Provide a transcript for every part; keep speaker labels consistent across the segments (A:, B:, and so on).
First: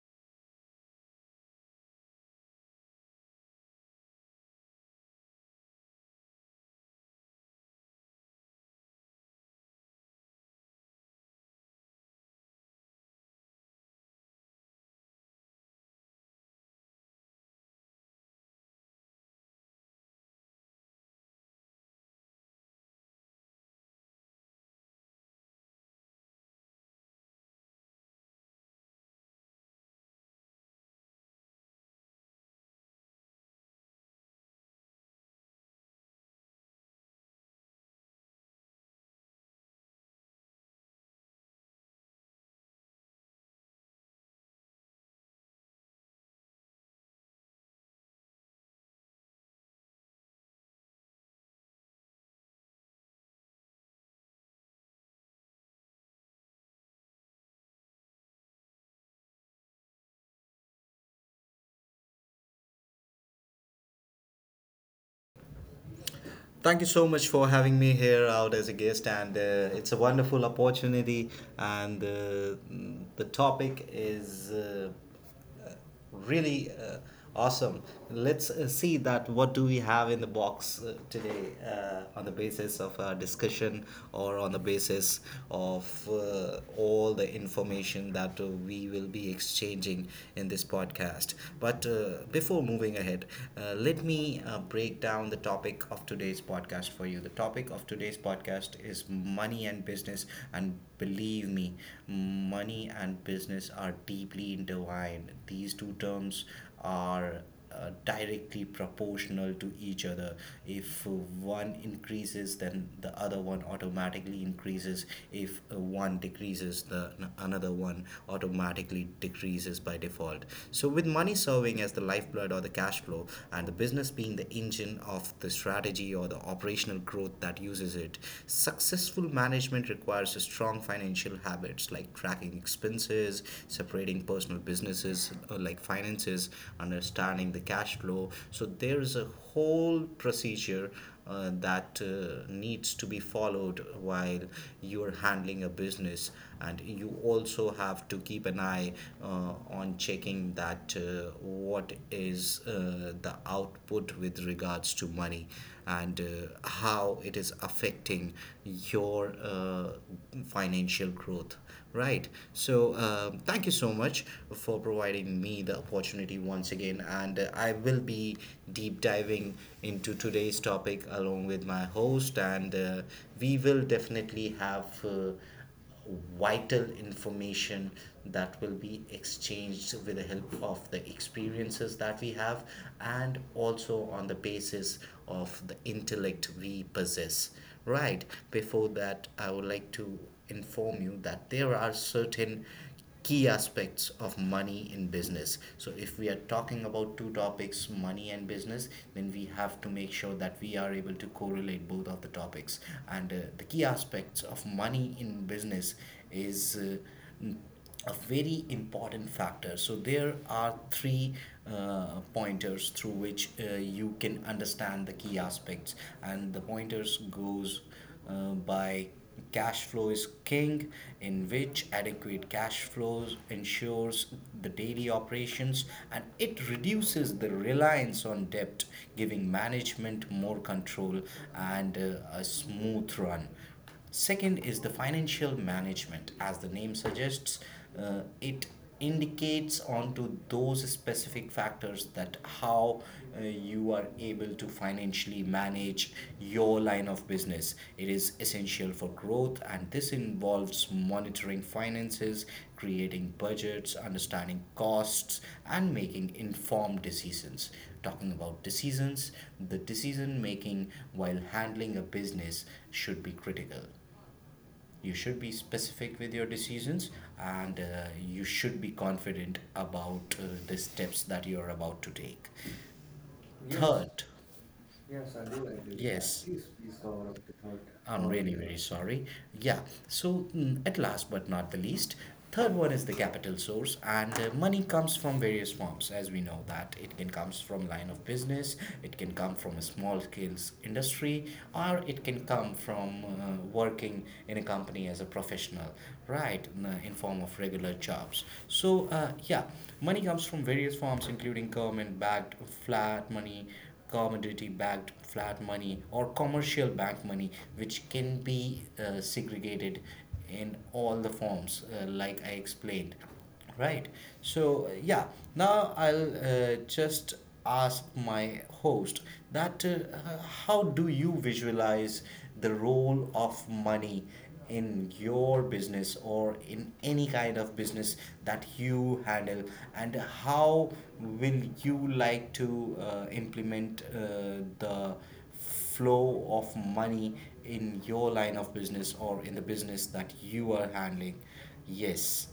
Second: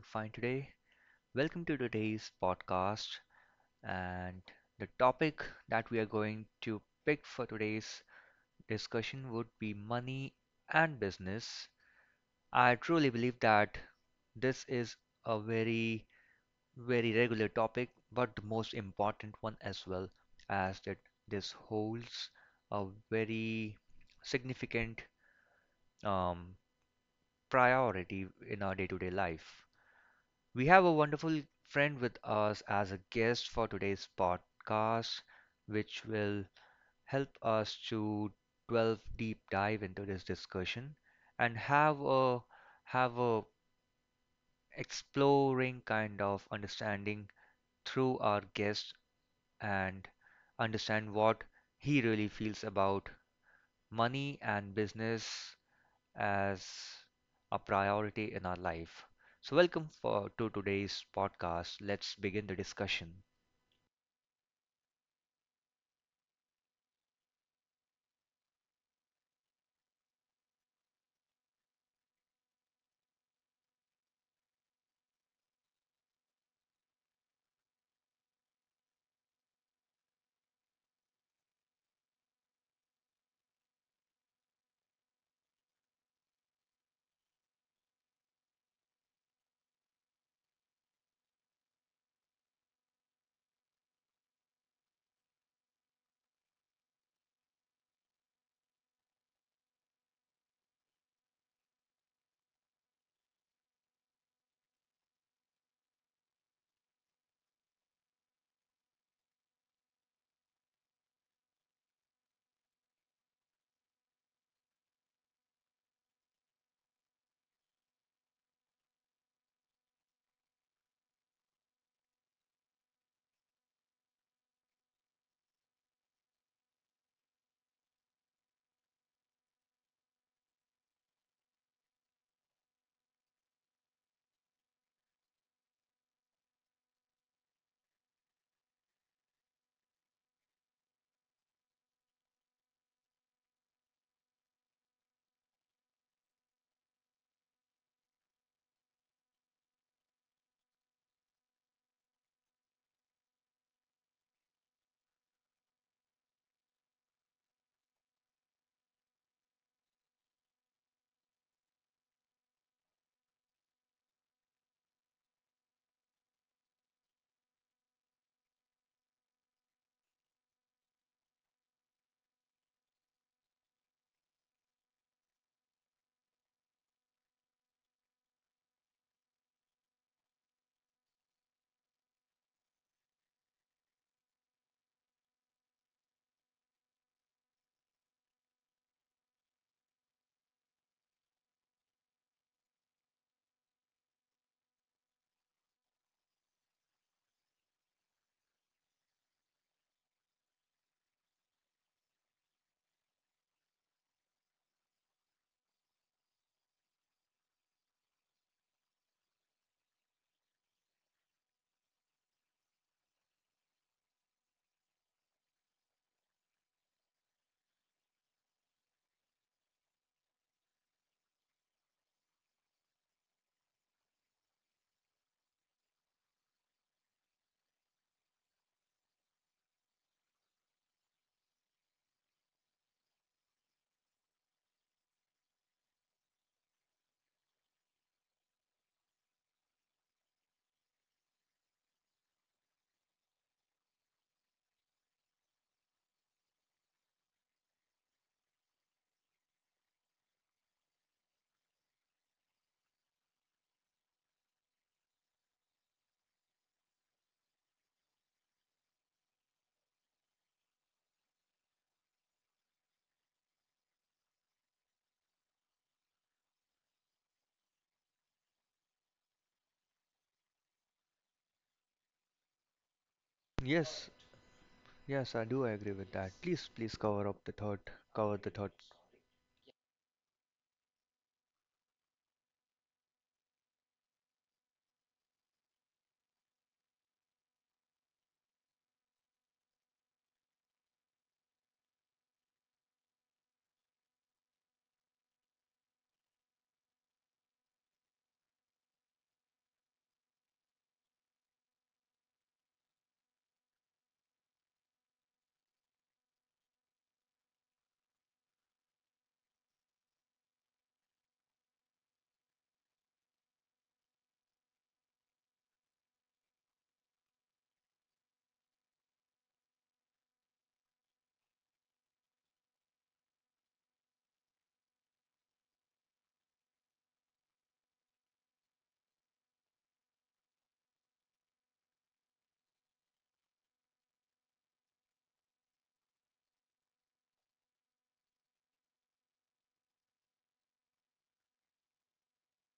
A: fine today. Welcome to today's podcast. And the topic that we are going to pick for today's discussion would be money and business. I truly believe that this is a very, very regular topic, but the most important one as well, as that this holds a very significant um, priority in our day-to-day life. We have a wonderful friend with us as a guest for today's podcast, which will help us to delve deep dive into this discussion and have a exploring kind of understanding through our guest and understand what he really feels about money and business as a priority in our life. So, welcome for to today's podcast. Let's begin the discussion.
B: Thank you so much for having me here out as a guest, and it's a wonderful opportunity. And The topic is really awesome. Let's see that what do we have in the box today on the basis of our discussion or on the basis of all the information that we will be exchanging in this podcast, but before moving ahead, let me break down the topic of today's podcast for you. The topic of today's podcast is money and business, and believe me, money and business are deeply intertwined. These two terms are directly proportional to each other. If one increases, then the other one automatically increases. If one decreases, another one automatically decreases by default. So, with money serving as the lifeblood or the cash flow, and the business being the engine of the strategy or the operational growth that uses it, successful management requires strong financial habits like tracking expenses, separating personal businesses like finances, understanding the cash flow. So there's a whole procedure that needs to be followed while you're handling a business, and you also have to keep an eye on checking that what is the output with regards to money and how it is affecting your financial growth, right? So thank you so much for providing me the opportunity once again, and I will be deep diving into today's topic along with my host, and we will definitely have vital information that will be exchanged with the help of the experiences that we have and also on the basis of the intellect we possess. Right, before that, I would like to inform you that there are certain key aspects of money in business. So, if we are talking about two topics, money and business, then we have to make sure that we are able to correlate both of the topics. And the key aspects of money in business is a very important factor. So there are three pointers through which you can understand the key aspects, and the pointers goes by: cash flow is king, in which adequate cash flows ensures the daily operations and it reduces the reliance on debt, giving management more control and a smooth run. Second is the financial management. As the name suggests, it indicates onto those specific factors that how you are able to financially manage your line of business. It is essential for growth, and this involves monitoring finances, creating budgets, understanding costs, and making informed decisions. Talking about decisions, the decision making while handling a business should be critical. You should be specific with your decisions, and you should be confident about the steps that you're about to take. Yes.
A: Yes,
B: Third,
A: yes,
B: yes,
A: I
B: I do
A: do
B: agree with
A: agree
B: that.
A: with that.
B: Yes.
A: Please,
B: Please,
A: please
B: please
A: cover
B: cover up
A: up the
B: the third
A: thought.
B: I'm
A: Cover
B: point
A: the
B: really here.
A: thought.
B: Very sorry. Yeah. So at last but not the least, third one is the capital source, and money comes from various forms, as we know that it can comes from line of business, it can come from a small scale industry, or it can come from working in a company as a professional, right? In form of regular jobs. So yeah, money comes from various forms, including government backed flat money, commodity backed flat money, or commercial bank money, which can be segregated in all the forms, like I explained. Right. So, yeah, now I'll just ask my host that how do you visualize the role of money in your business or in any kind of business that you handle and how will you like to implement the flow of money in your line of business or in the business that you are handling? Yes.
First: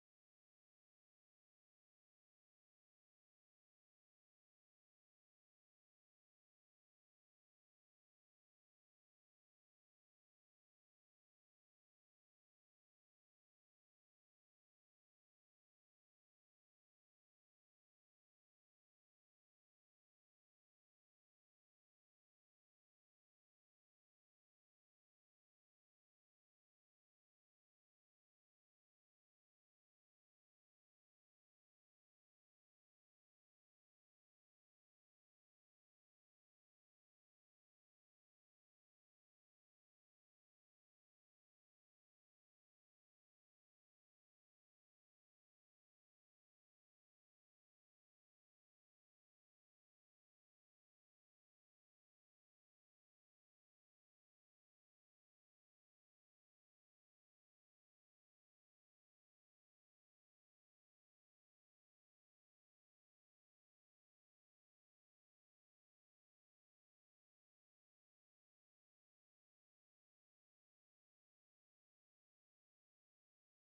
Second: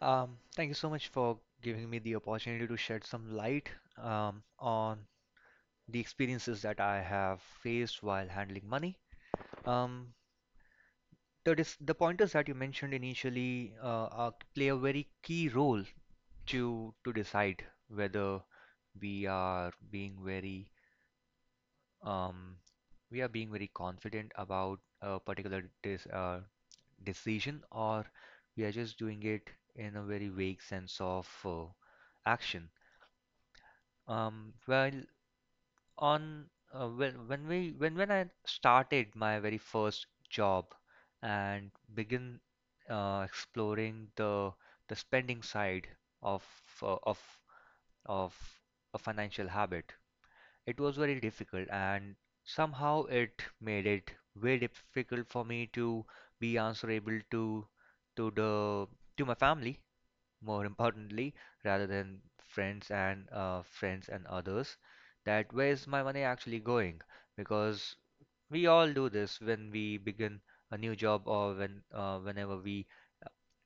A: Thank you so much for giving me the opportunity to shed some light on the experiences that I have faced while handling money. Um, the pointers that you mentioned initially are, play a very key role to decide whether we are being very um, we are being very confident about a particular dis decision or we are just doing it in a very vague sense of action. Well, on when we when I started my very first job and begin exploring the spending side of uh, of of a financial habit. It was very difficult, and somehow it made it very difficult for me to be answerable to the to my family, more importantly, rather than friends and others. That where is my money actually going? Because we all do this when we begin a new job or when whenever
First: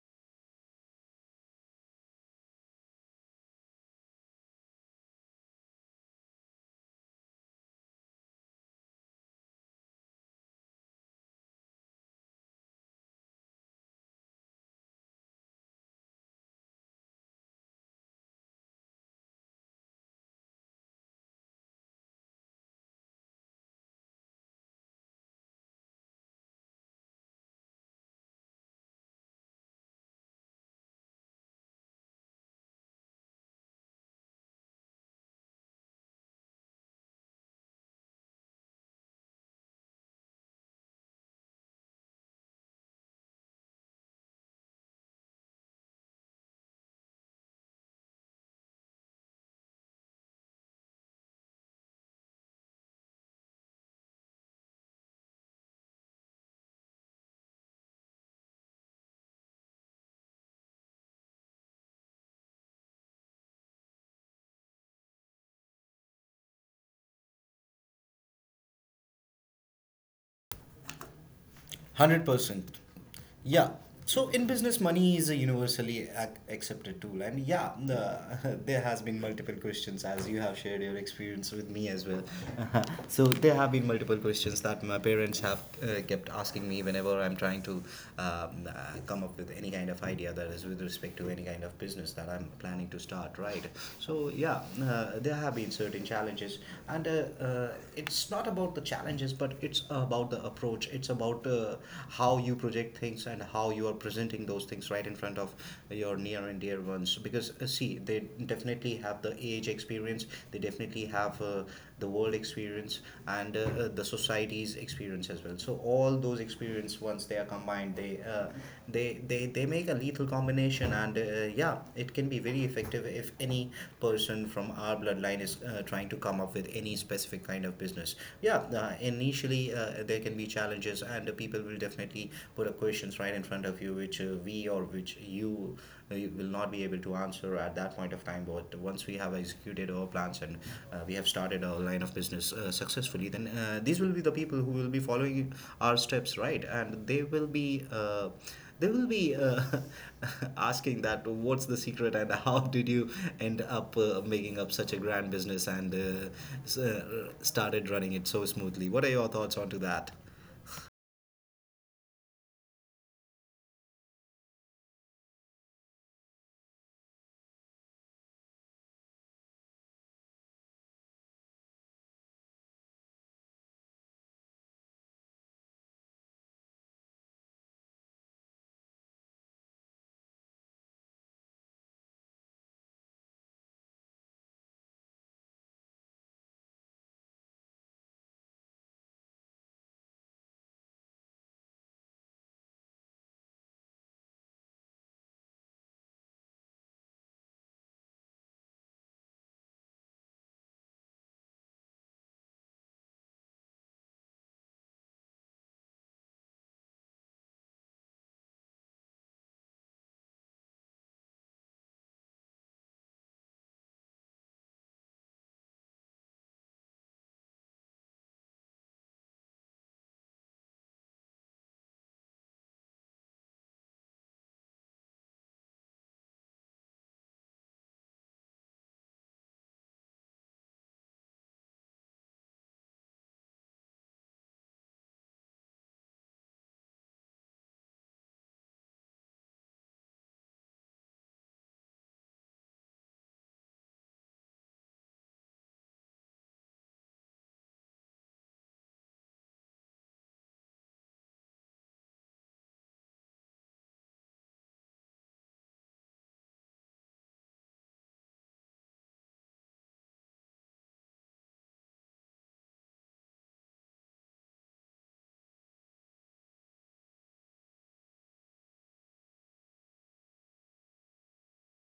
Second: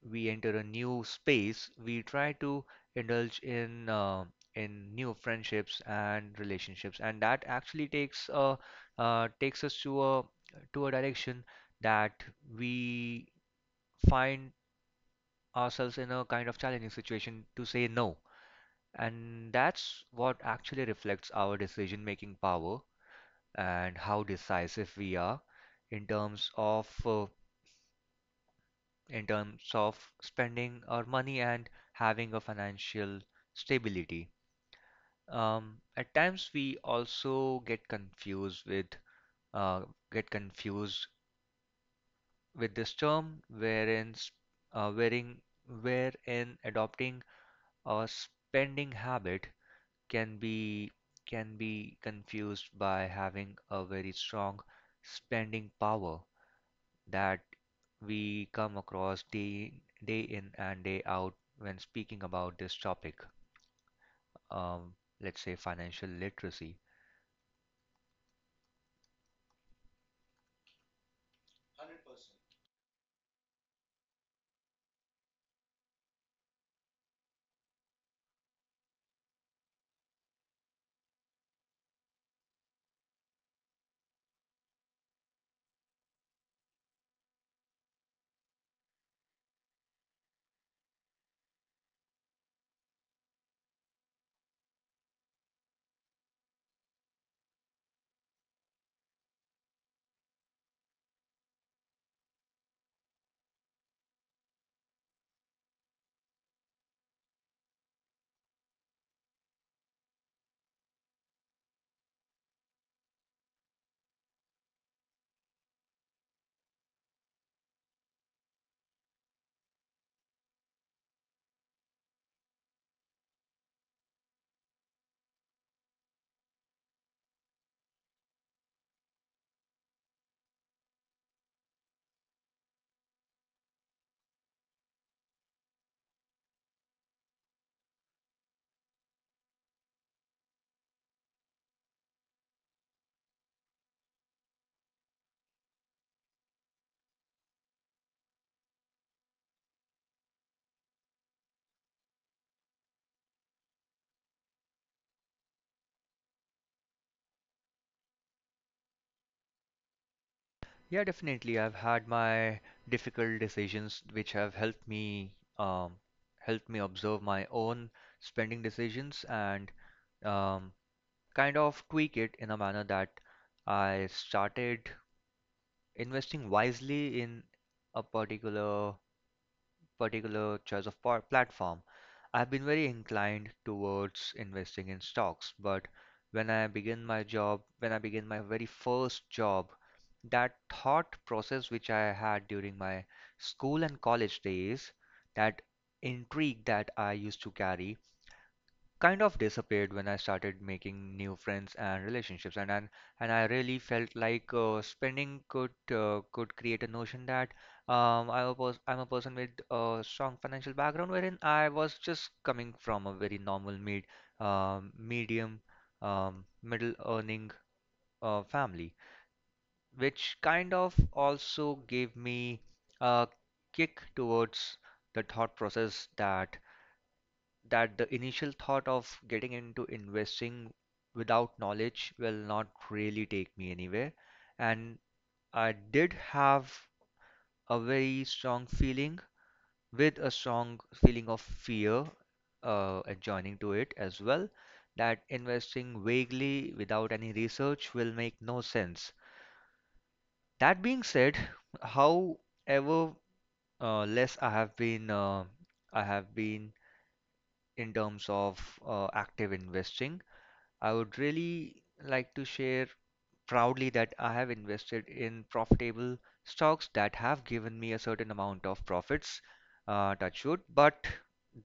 A: we enter a new space, we try to indulge in new friendships and relationships, and that actually takes takes us to a direction that we find ourselves in a kind of challenging situation to say no. And that's what actually reflects our decision-making power and how decisive we are in terms of in terms of spending our money and having a financial stability. At times we also uh, get confused with this term wherein uh, wherein adopting a spending habit can be can be confused by having a very strong spending power that we come across day, day in and day out when speaking about this topic, um, let's say financial literacy.
B: 100%. Yeah. So in business, money is a universally accepted tool, and yeah, there has been multiple questions as you have shared your experience with me as well. So there have been multiple questions that my parents have kept asking me whenever I'm trying to uh, come up with any kind of idea that is with respect to any kind of business that I'm planning to start. Right. So yeah, there have been certain challenges, and uh, it's not about the challenges, but it's about the approach. It's about how you project things and how you are presenting those things right in front of your near and dear ones, because see, they definitely have the age experience, they definitely have the world experience, and the society's experience as well. So all those experience, once they are combined, they, they make a lethal combination. And yeah, it can be very effective if any person from our bloodline is trying to come up with any specific kind of business. Yeah, initially, there can be challenges and the people will definitely put up questions right in front of you which we or which you, you will not be able to answer at that point of time. But once we have executed our plans and we have started our line of business successfully, then these will be the people who will be following our steps, right? And they will be asking that what's the secret and how did you end up making up such a grand business and started running it so smoothly. What are your thoughts onto that?
A: Yeah, definitely. I've had my difficult decisions which have helped me observe my own spending decisions and um, kind of tweak it in a manner that I started investing wisely in a particular particular choice of platform. I've been very inclined towards investing in stocks, but when I begin my very first job, that thought process which I had during my school and college days, that intrigue that I used to carry, kind of disappeared when I started making new friends and relationships, and I really felt like spending could create a notion that I'm a person with a strong financial background, wherein I was just coming from a very normal um, medium middle earning family, which kind of also gave me a kick towards the thought process that the initial thought of getting into investing without knowledge will not really take me anywhere. And I did have a very strong feeling with a strong feeling of fear adjoining to it as well that investing vaguely without any research will make no sense. That being said, however less I have been in terms of active investing, I would really like to share proudly that I have invested in profitable stocks that have given me a certain amount of profits, touch wood, but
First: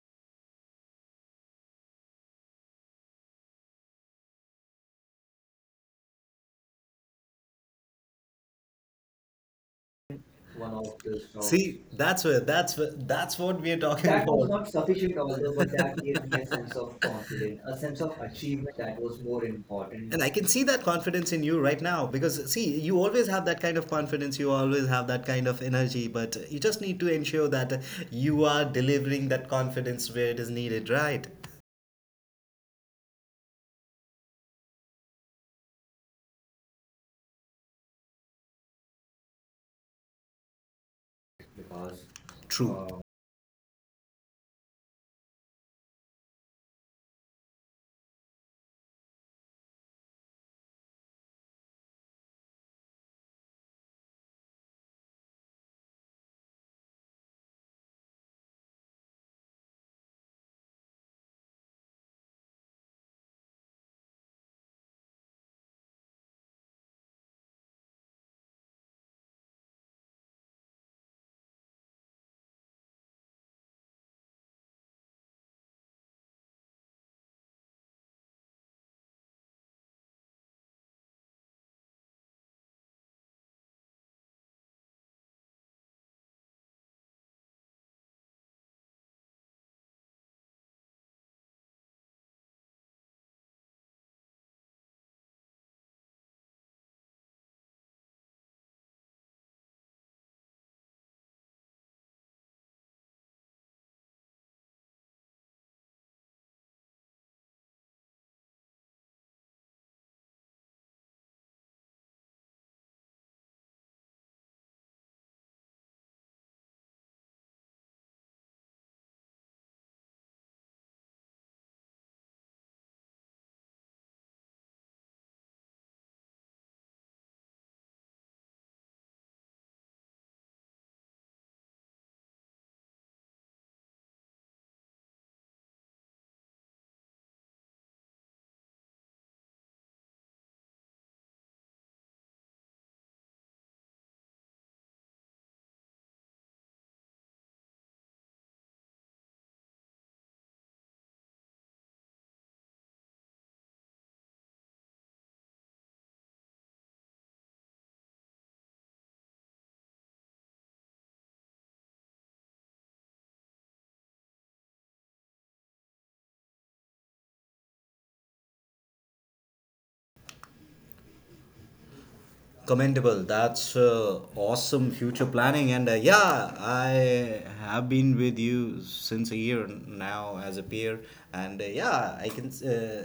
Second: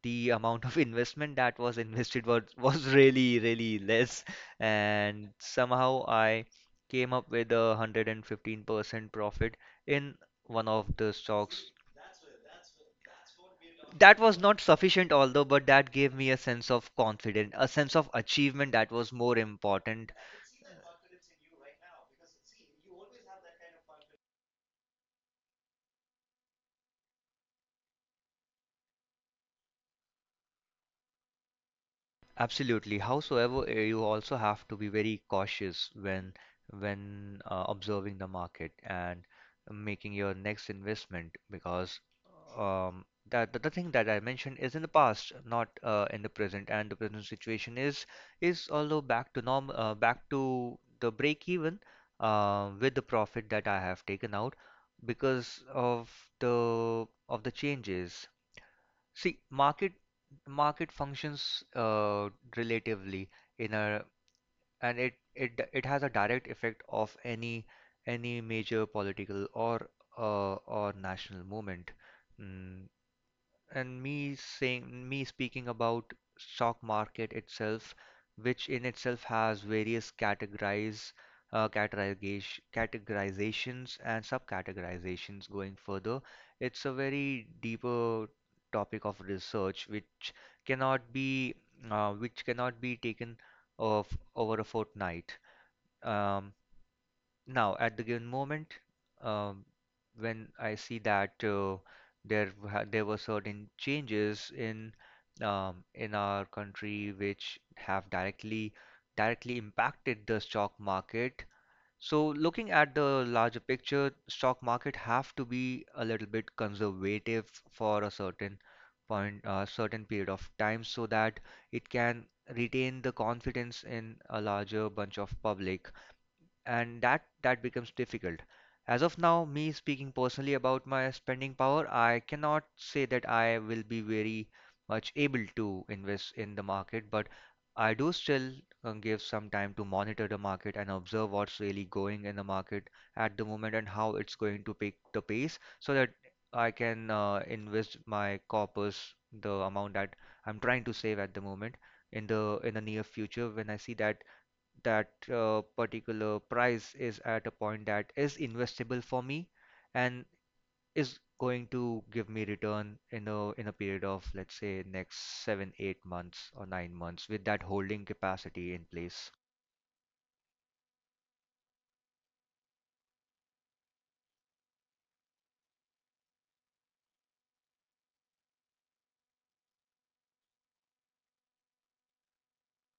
A: the amount of investment that was invested was really, really less. And somehow I came up with a 115% profit in one of the
B: So
A: stocks.
B: see, that's what we are talking
A: That
B: that
A: was
B: was about.
A: not
B: Not
A: sufficient,
B: sufficient also.
A: although, but that gave me a sense
B: For
A: of confidence, a sense of achievement that
B: that
A: was
B: was
A: more
B: more
A: important.
B: important. And I can see that confidence in you right now, because see, you always have that kind of confidence, you always have that kind of energy, but you just need to ensure that you are delivering that confidence where it is needed, right?
A: Absolutely. Howsoever, you also have to be very cautious when observing the market and making your next investment because
B: True.
A: the thing that I mentioned is in the past, not in the present. And the present situation is although back to norm, back to the break even with the profit that I have taken out because of the the changes. See, market functions relatively in a and it has a direct effect of any major political or national movement. Mm, and me speaking about stock market itself, which in itself has various categorize categorization categorizations and subcategorizations going further. It's a very deeper topic of research which cannot be taken of over a fortnight. um, Now, at the given moment, um, when I see that there were certain changes in our country which have directly impacted the stock market. So, looking at the larger picture, stock market have to be a little bit conservative for a certain period of time, so that it can retain the confidence in a larger bunch of public, and that becomes difficult. As of now, me speaking personally about my spending power, I cannot say that I will be very much able to invest in the market, but I do still give some time to monitor the market and observe what's really going in the market at the moment and how it's going to pick the pace, so that I can invest my corpus, the amount that I'm trying to save at the moment, in the near future when I see that particular price is at a point that is investable for me and is going to give me return in a period of let's say next seven, 8 months or 9 months with that holding capacity in place.
B: Commendable. That's awesome future planning. And yeah, I have been with you since a year now as a peer, and yeah, I can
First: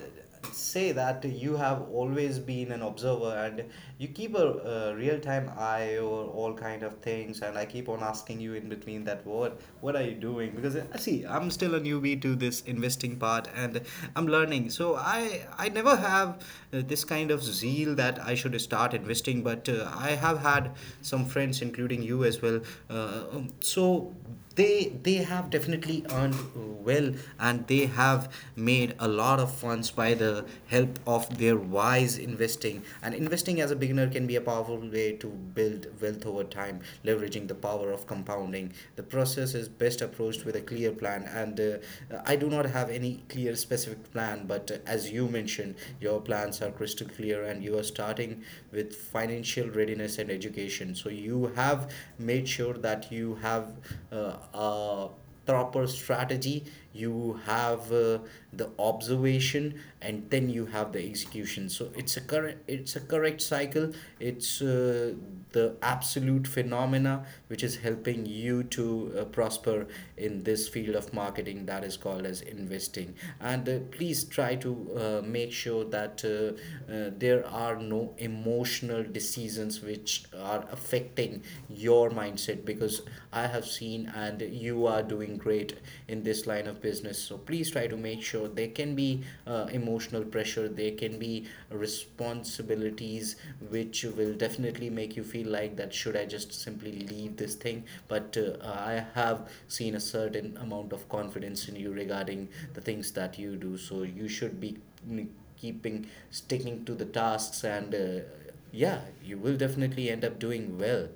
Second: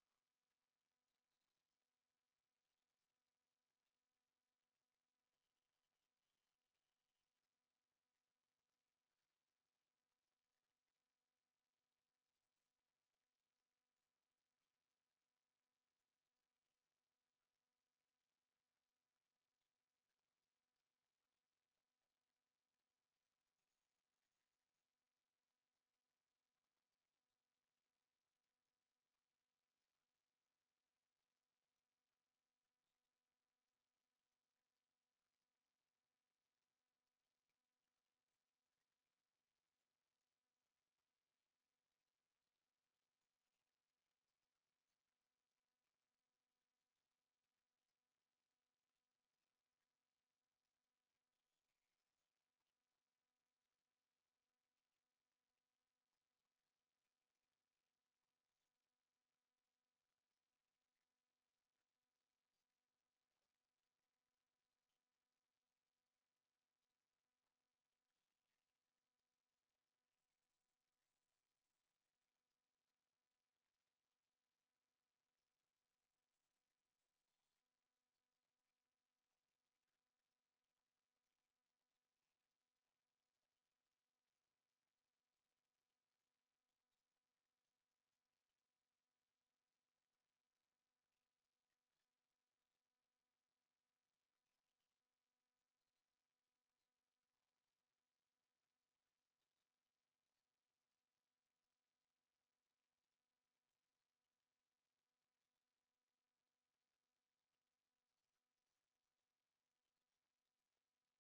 B: say that you have always been an observer, and you keep a, uh, real-time eye over all kind of things, and I keep on asking you in between that what are you doing, because see, I'm still a newbie to this investing part, and I'm learning. So I never have this kind of zeal that I should start investing, but I have had some friends, including you as well. So they have definitely earned well, and they have made a lot of funds by the help of their wise investing. And investing as a beginner can be a powerful way to build wealth over time, leveraging the power of compounding. The process is best approached with a clear plan, and I do not have any clear specific plan, but as you mentioned, your plans are crystal clear, and you are starting with financial readiness and education. So you have made sure that you have a proper strategy, you have the observation, and then you have the execution. So it's a correct cycle. It's the absolute phenomena which is helping you to prosper in this field of marketing that is called as investing. And please try to make sure that there are no emotional decisions which are affecting your mindset, because I have seen, and you are doing great in this line of business. So please try to make sure, there can be emotional pressure, there can be responsibilities which will definitely make you feel like that should I just simply leave this thing. But I have seen a certain amount of confidence in you regarding the things that you do. So you should be mm, keeping sticking to the tasks, and yeah, you will definitely end up doing well.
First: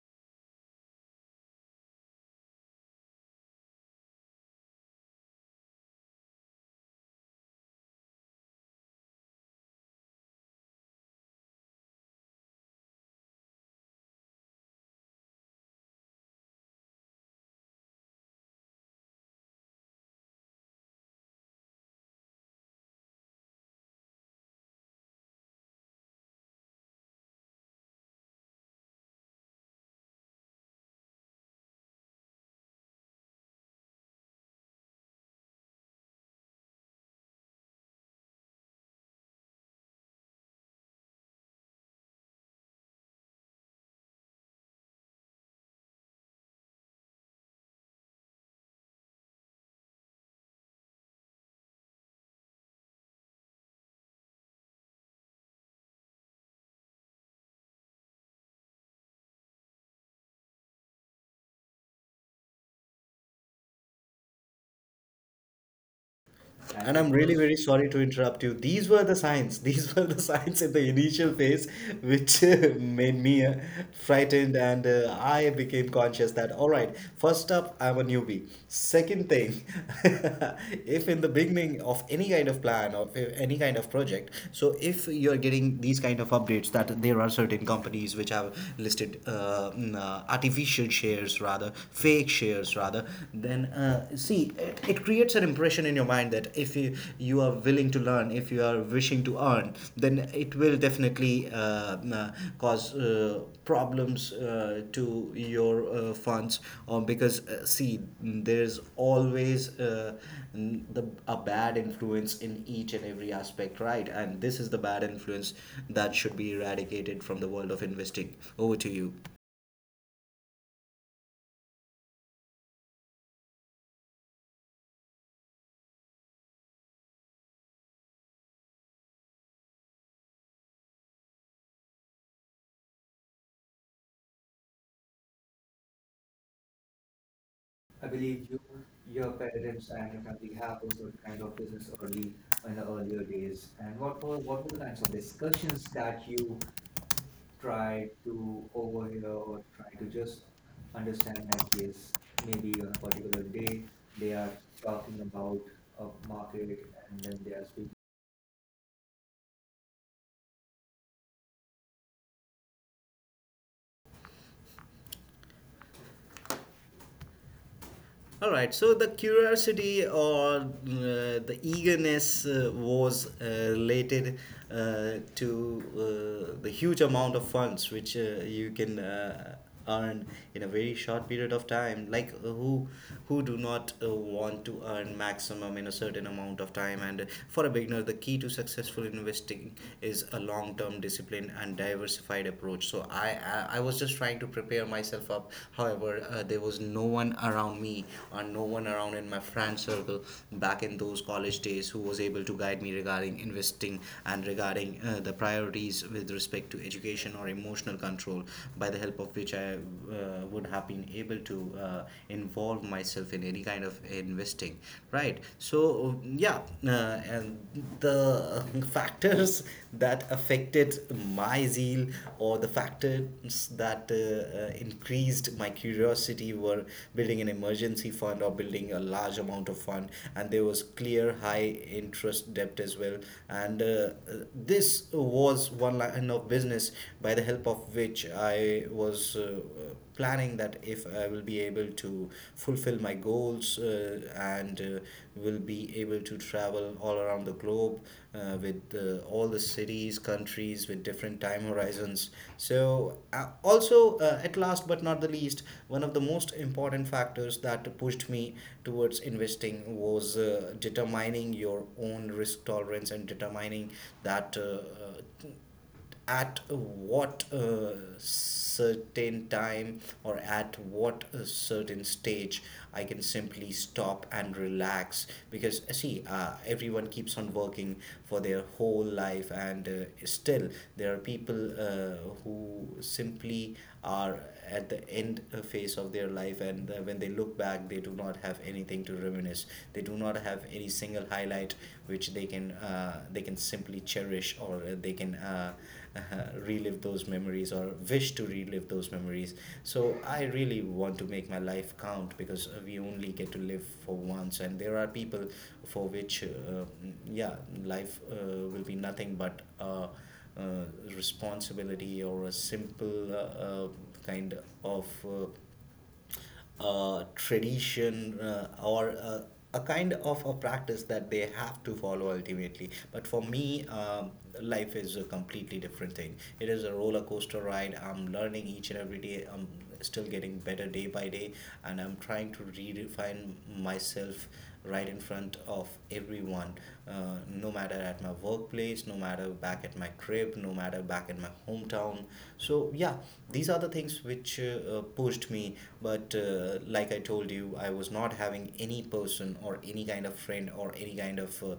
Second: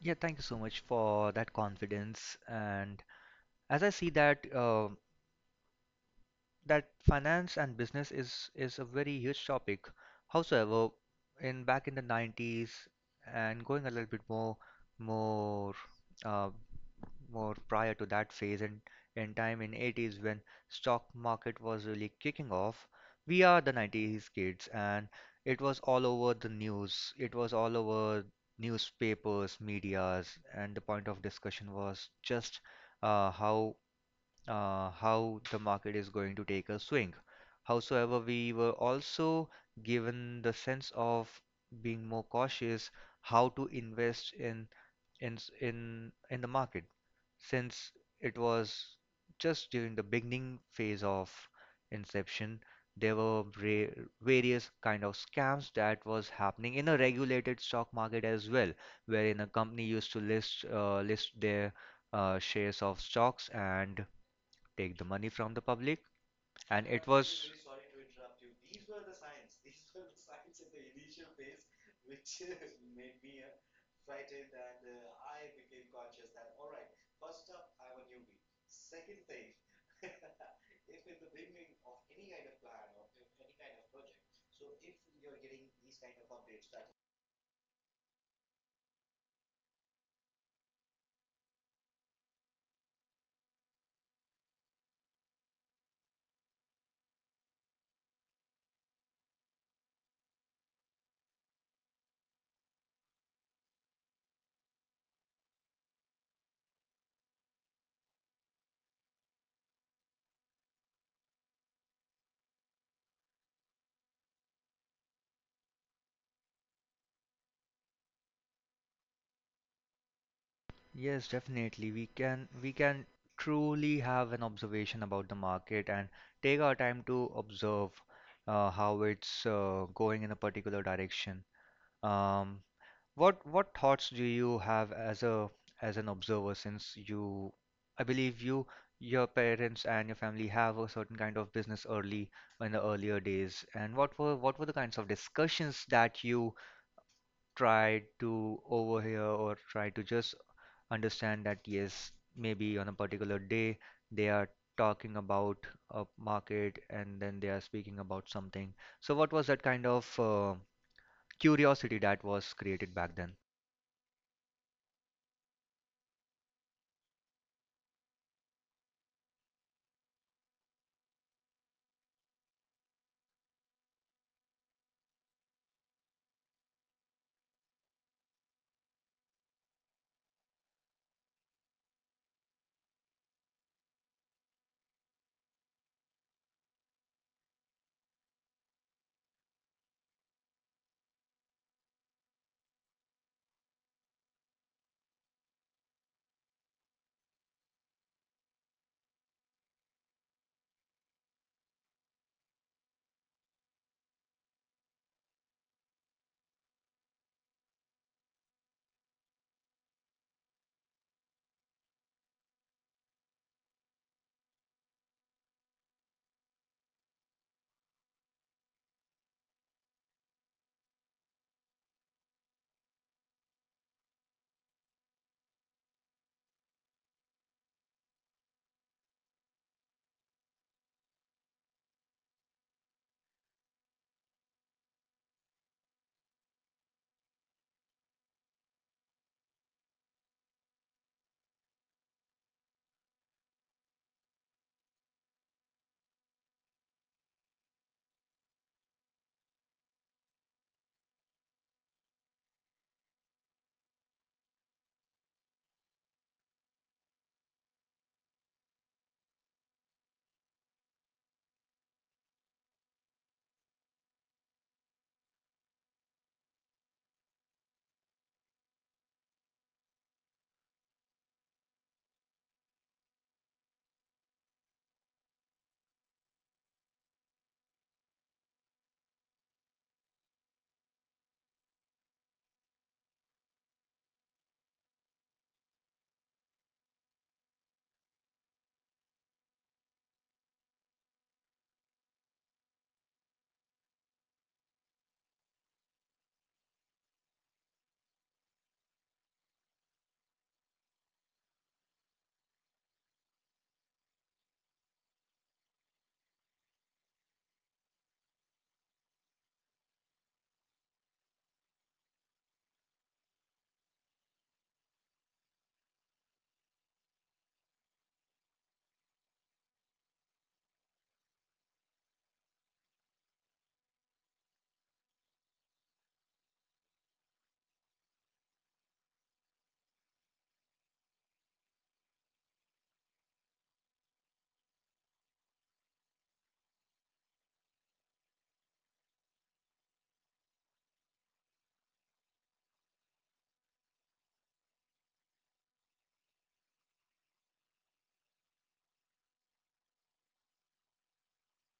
A: Yeah, thank you so much for that confidence. And as I see that finance and business is a very huge topic. However, in back in the 90s and going a little bit more uh, more prior to that phase and in time in 80s when stock market was really kicking off, we are the 90s kids and it was all over the news. It was all over newspapers, medias, and the point of discussion was just uh, how how the market is going to take a swing. Howsoever, we were also given the sense of being more cautious how to invest in s- in the market, since it was just during the beginning phase of inception. There were various kind of scams that was happening in a regulated stock market as well, wherein a company used to list their shares of stocks and take the money from the public, and
B: And
A: it
B: I'm really
A: was.
B: very sorry to interrupt you. These were the signs. These were the signs in the initial phase, which made me frightened, and I became conscious that all right, first up, I'm a newbie. Second thing, if in the beginning of any kind of plan or if any kind of project, so if you're getting these kind of updates that there are certain companies which have listed artificial shares rather, fake shares rather then see it creates an impression in your mind that if you are willing to learn, if you are wishing to earn, then it will definitely cause problems to your funds. Or because see, there's always n- the a bad influence in each and every aspect, right? And this is the bad influence that should be eradicated from the world of investing. Over to you.
A: Yes, definitely. We can truly have an observation about the market and take our time to observe how it's going in a particular direction. Um, What thoughts do you have as a as an observer, since you I
B: I
A: believe
B: believe
A: you,
B: you,
A: your
B: your
A: parents
B: parents
A: and
B: and
A: your
B: your
A: family
B: family
A: have
B: have
A: a
B: those
A: certain kind
B: kind
A: of
B: of
A: business
B: business
A: early
B: early
A: in
B: in
A: the
B: the
A: earlier
B: earlier
A: days.
B: days.
A: And
B: And
A: what
B: what
A: were
B: were
A: the
B: the
A: kinds
B: kinds of
A: of discussions
B: discussions
A: that
B: that
A: you
B: you try
A: tried to overhear or tried to just
B: understand
A: understand
B: that
A: that
B: case,
A: yes, maybe
B: maybe on
A: on a
B: a
A: particular
B: particular
A: day
B: day
A: they
B: they are
A: are talking
B: talking about
A: about a
B: a
A: market
B: market and
A: and
B: then
A: then they
B: they
A: are
B: are speaking.
A: speaking about something. So what was that kind of curiosity that was created back then?
B: All right, so the curiosity or the eagerness was related to the huge amount of funds which you can earn in a very short period of time. Like who do not want to earn maximum in a certain amount of time? And for a beginner, the key to successful investing is a long term discipline and diversified approach. So I was just trying to prepare myself up. However, there was no one around me and no one around in my friend circle back in those college days who was able to guide me regarding investing and regarding the priorities with respect to education or emotional control, by the help of which I would have been able to involve myself in any kind of investing, right? So yeah, and the factors that affected my zeal, or the factors that increased my curiosity were building an emergency fund or building a large amount of fund, and there was clear high interest debt as well. And this was one line of business by the help of which I was planning that if I will be able to fulfill my goals, and will be able to travel all around the globe, with all the cities, countries with different time horizons. So also, at last but not the least, one of the most important factors that pushed me towards investing was determining your own risk tolerance and determining that uh, at what certain time or at what certain stage I can simply stop and relax. Because see, everyone keeps on working for their whole life, and still there are people uh, who simply are at the end phase of their life, and when they look back, they do not have anything to reminisce. They do not have any single highlight which they can simply cherish, or they can uh, relive those memories, or wish to relive those memories. So I really want to make my life count, because we only get to live for once. And there are people for which yeah, life will be nothing but uh, uh, responsibility, or a simple kind of tradition, or a kind of a practice that they have to follow ultimately. But for me, life is a completely different thing. It is a roller coaster ride. I'm learning each and every day. I'm still getting better day by day, and I'm trying to redefine myself right in front of everyone, no matter at my workplace, no matter back at my crib, no matter back in my hometown. So yeah, these are the things which pushed me. But like I told you, I was not having any person or any kind of friend or any kind of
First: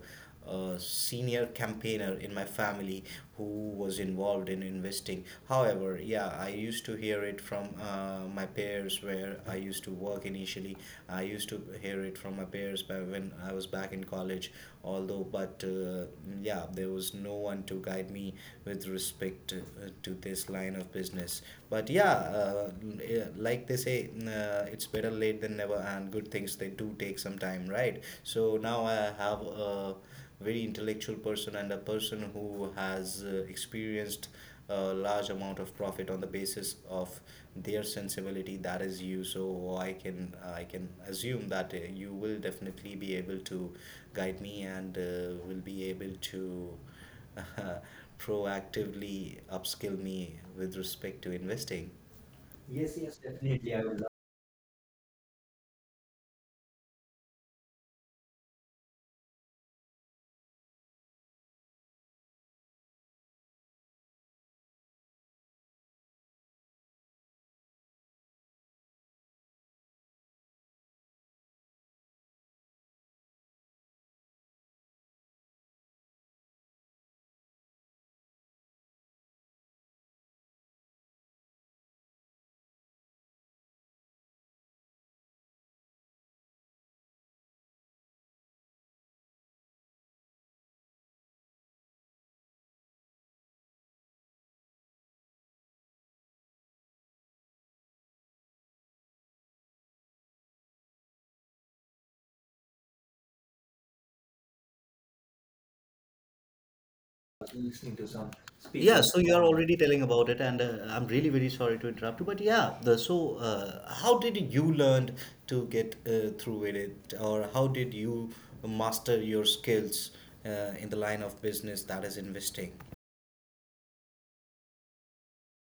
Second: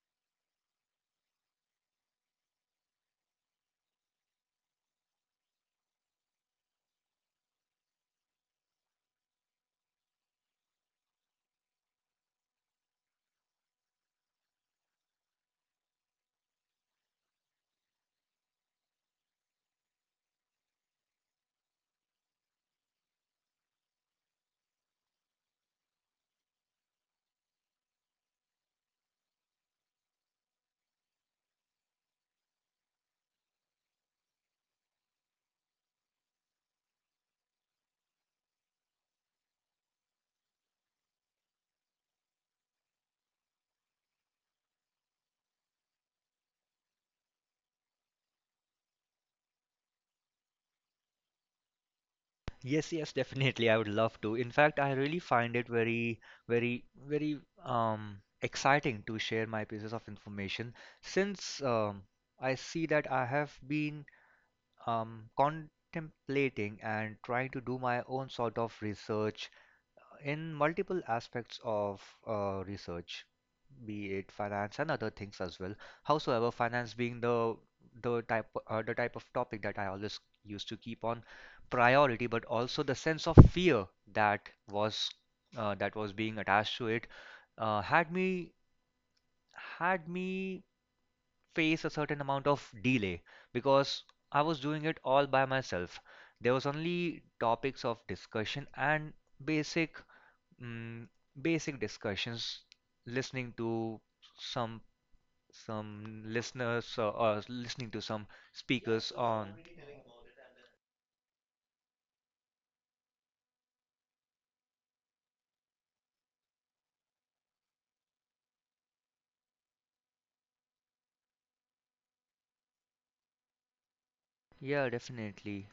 B: a senior campaigner in my family who was involved in investing. However, yeah, I used to hear it from my peers where I used to work initially. I used to hear it from my peers by when I was back in college, although, but yeah, there was no one to guide me with respect to this line of business. But yeah, yeah, like they say, it's better late than never, and good things they do take some time, right? So now I have a very intellectual person, and a person who has experienced a large amount of profit on the basis of their sensibility, that is you. So i can I can assume that you will definitely be able to guide me, and will be able to uh, proactively upskill me with respect to investing.
A: Yes,
B: Yes,
A: yes,
B: yes,
A: definitely. I
B: definitely.
A: would
B: I would
A: love to. In fact, I really find it very, very, very exciting to share my pieces of information, since I see that I have been contemplating and trying to do my own sort of research in multiple aspects of research, be it finance and other things as well. Howsoever, finance being the type of topic that I always used to keep on priority, but also the sense of fear that was that was being attached to it uh, had me had me face a certain amount of delay because I was doing it all by myself. There was only topics of discussion and basic mm, basic discussions, listening to some some listeners or
B: love
A: listening to
B: to
A: some
B: some. Yeah, speaking,
A: speakers
B: so you are
A: on.
B: already telling about it, and I'm really very sorry to interrupt you, but yeah, the, so how did you learn to get through with it, or how did you master your skills in the line of business that is investing?
A: Yeah, definitely.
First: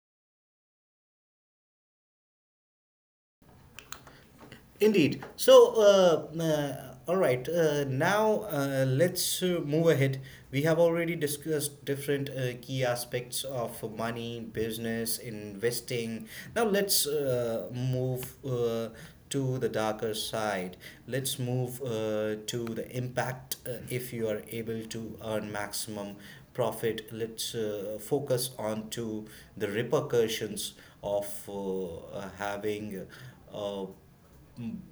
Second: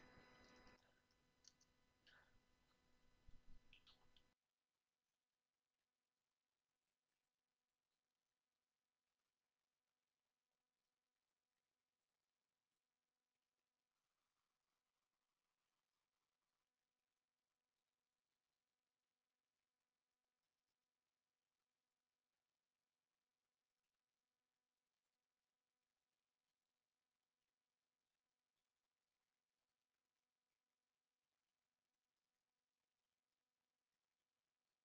B: Indeed. So, all right. Now, let's move ahead. We have already discussed different key aspects of money, business, investing. Now, let's move to the darker side. Let's move to the impact, if you are able to earn maximum profit. Let's focus on to the repercussions of having. Uh,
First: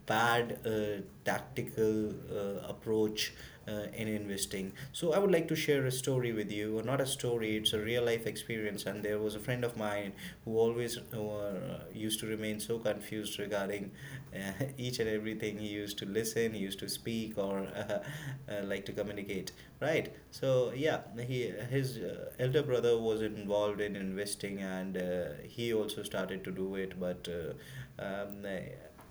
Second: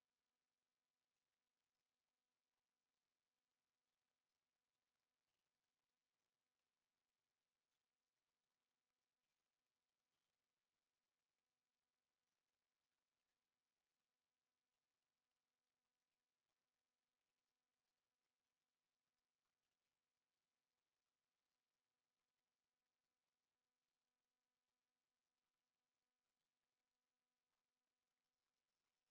B: Bad tactical approach in investing. So I would like to share a story with you, or not a story, it's a real life experience. And there was a friend of mine who always used to remain so confused regarding each and everything. He used to listen, he used to speak, or like to communicate. Right. So yeah, he his elder brother was involved in investing, and he also started to do it, but. Um,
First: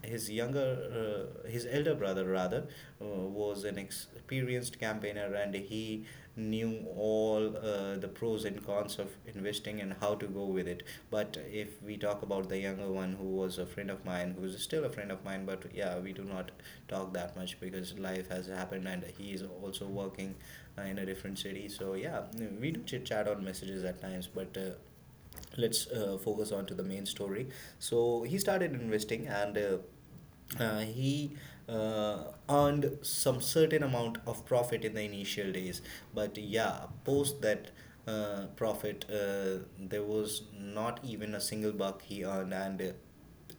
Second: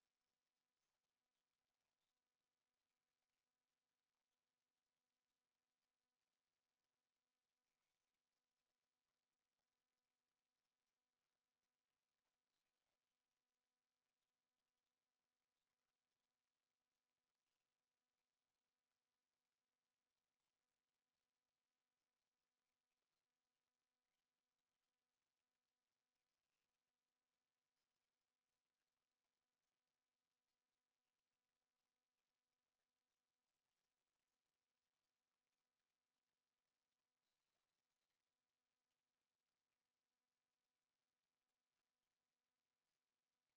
B: his younger his elder brother rather was an experienced campaigner, and he knew all the pros and cons of investing and how to go with it. But if we talk about the younger one, who was a friend of mine, who is still a friend of mine, but yeah, we do not talk that much because life has happened, and he is also working in a different city. So yeah, we do chit chat on messages at times, but let's focus on to the main story. So he started investing, and he uh, earned some certain amount of profit in the initial days, but yeah, post that profit, there was not even a single buck he earned, and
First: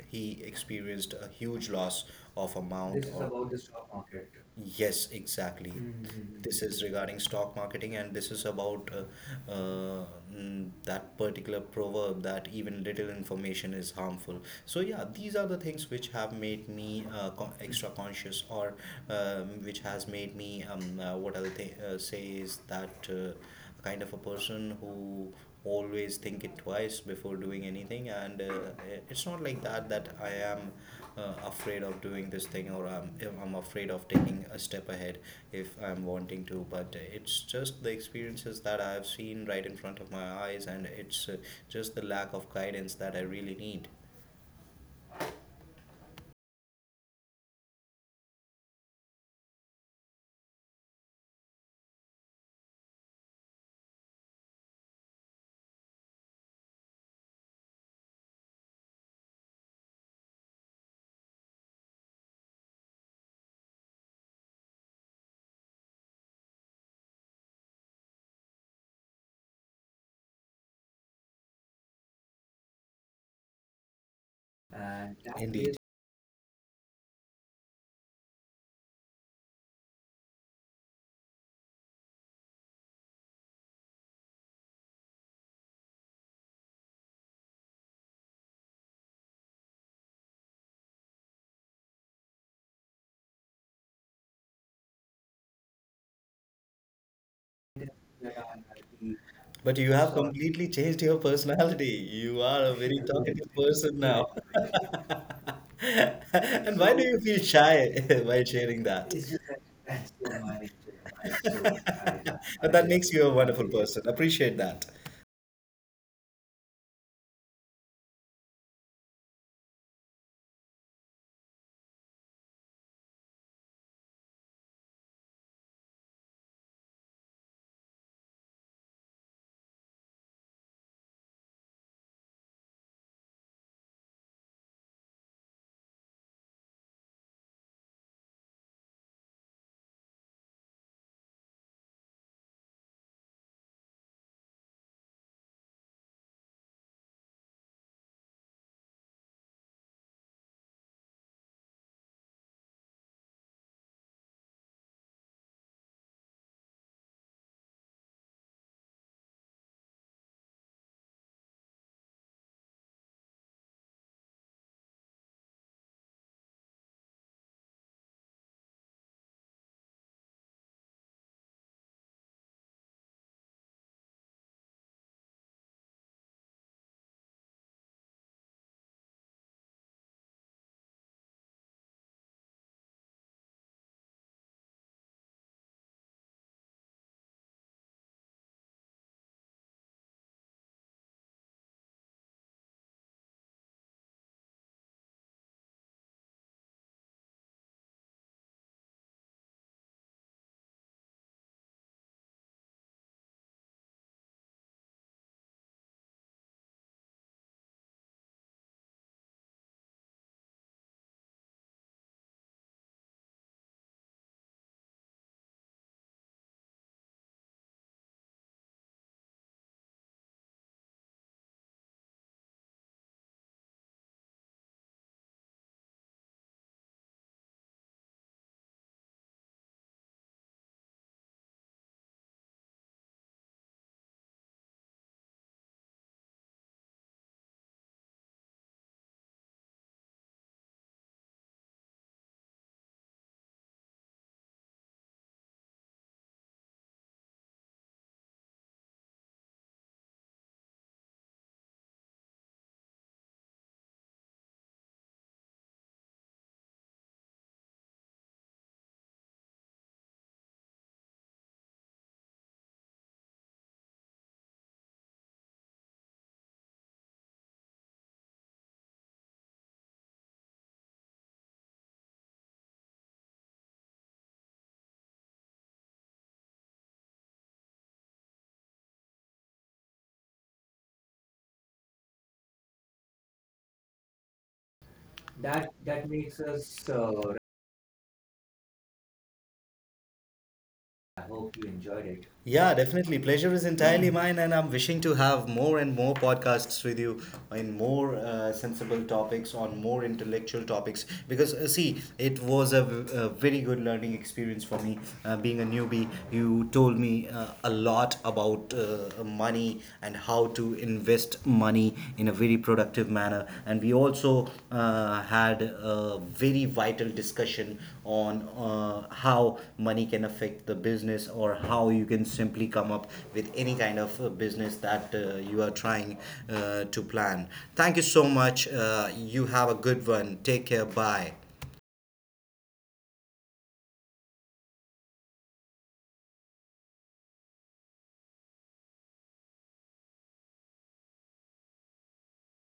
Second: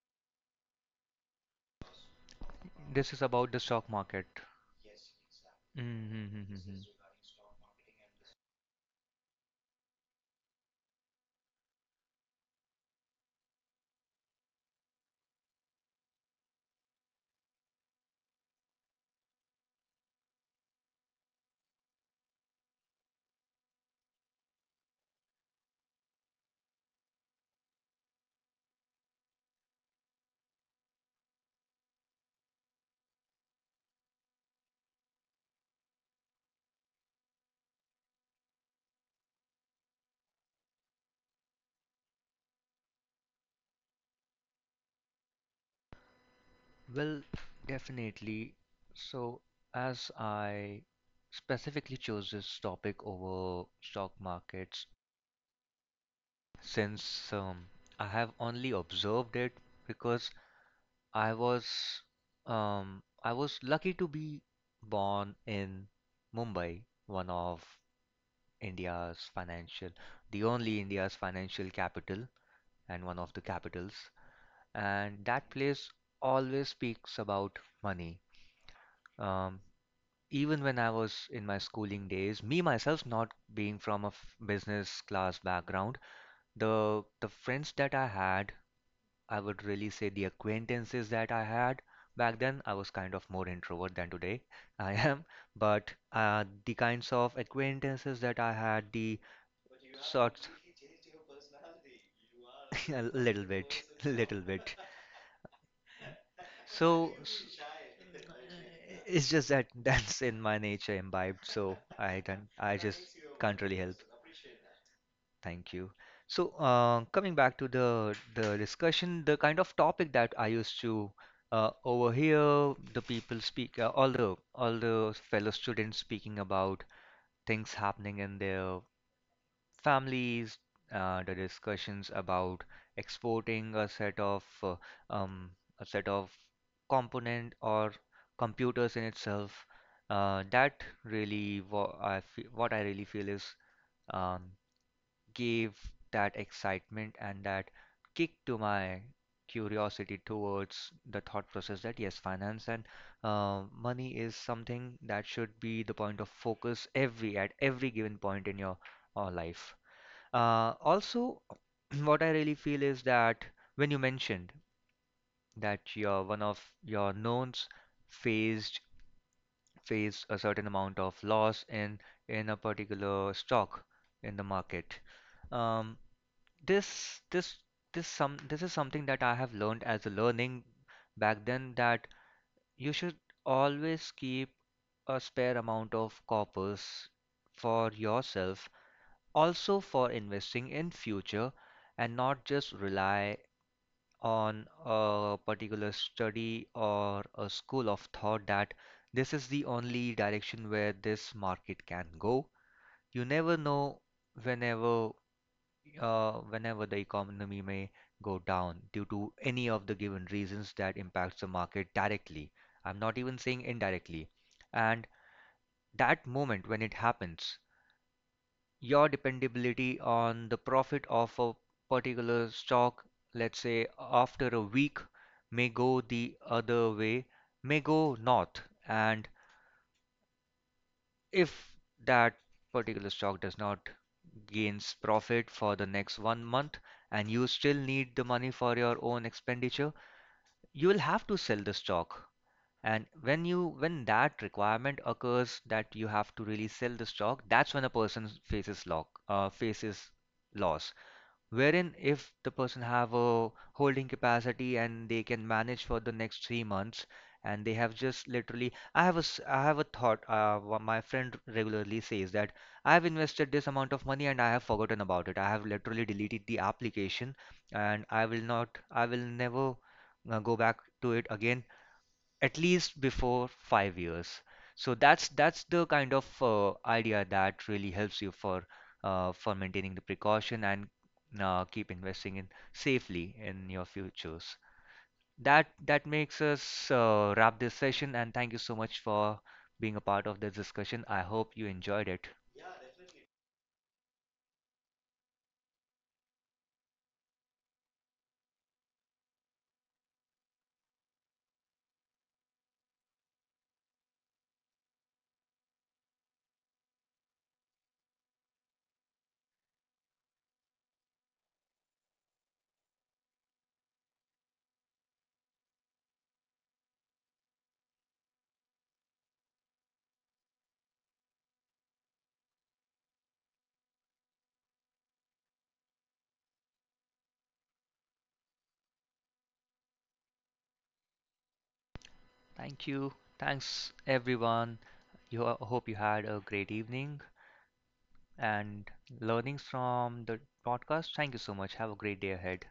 B: he experienced a huge loss of amount. This
A: This
B: is
A: is
B: or
A: about
B: about the
A: the
B: stock
A: stock market.
B: market. Yes, exactly. Mm. This
A: Mm-hmm.
B: is regarding stock marketing, and this is about that particular proverb that even little information is harmful. So, yeah, these are the things which have made me extra conscious, or which has made me, what I would say is that kind of a person who always think it twice before doing anything. And it's not like that, that I am afraid of doing this thing, or I'm afraid of taking a step ahead if I'm wanting to. But it's just the experiences that I've seen right in front of my eyes, and it's just the lack of guidance that I really need.
A: Well, definitely. So, as I specifically chose this topic over stock markets, since I have only observed it because I was I was lucky to be born in Mumbai, one of India's financial, the only India's financial capital and one of the capitals.
B: And
A: And
B: that
A: that
B: Indeed. is.
A: place always speaks about money. Um, Even when I was in my schooling days, me myself not being from a business class background, the friends that I had, I would really say the acquaintances that I had back then. I was kind of more introvert than today I am, but the kinds of acquaintances that I had, the
B: But you have also
A: sorts,
B: completely changed your personality. You are a very
A: a little
B: talkative
A: bit,
B: person now.
A: little bit.
B: And why do so
A: So
B: you feel
A: s-
B: shy while sharing that?
A: it's
B: is
A: just that that's in my nature imbibed,
B: so
A: so
B: I,
A: I don't,
B: But I
A: I
B: that just
A: just
B: makes you a
A: can't
B: wonderful
A: really help.
B: person. Appreciate that.
A: Thank you. So, coming back to the discussion, the kind of topic that I used to overhear the people speak, all the fellow students speaking about things happening in their families, the discussions about exporting um, a set of component or computers in itself. That really, wha- I fe- What I really feel is. Um, Gave that excitement and that kick to my curiosity towards the thought process that yes, finance and money is something that should be the point of focus every at every given point in your life. Also, what I really feel is that when you mentioned that your one of your knowns faced faced a certain amount of loss in a particular stock in the market. Um, this this this is something that I have learned as a learning back then, that you should always keep a spare amount of corpus for yourself, also for investing in future, and not just rely on a particular study or a school of thought that this is the only direction where this market can go. You never know whenever whenever the economy may go down due to any of the given reasons that impacts the market directly. I'm not even saying indirectly. And that moment when it happens, your dependability on the profit of a particular stock, let's say after a week, may go the other way, may go north. And if that particular stock does not gains profit for the next 1 month and you still need the money for your own expenditure, you will have to sell the stock. And when that requirement occurs that you have to really sell the stock, that's when a person faces lock faces loss, wherein if the person have a holding capacity and they can manage for the next 3 months, and they have just literally I have a thought, my friend regularly says that I have invested this amount of money and I have forgotten about it. I have literally deleted the application and I will never go back to it again at least before 5 years. So that's the kind of idea that really helps you for maintaining the precaution and keep investing in safely in your futures. That
B: That
A: that
B: that
A: makes
B: makes
A: us
B: us uh,
A: wrap this session, and thank you so much for being a part of this discussion. I
B: I
A: hope
B: hope you
A: you enjoyed
B: enjoyed it.
A: it.
B: Yeah, definitely. Pleasure is entirely mine, and I'm wishing to have more and more podcasts with you in more sensible topics, on more intellectual topics. Because, see, it was a, a very good learning experience for me. Being a newbie, you told me a lot about money and how to invest money in a very productive manner. And we also had a very vital discussion on how money can affect the business, or how you can simply come up with any kind of business that you are trying to plan. Thank you so much. You have a good one. Take care. Bye.
A: Thank you. Thanks everyone. You I hope you had a great evening and learnings from the podcast. Thank you so much. Have a great day ahead.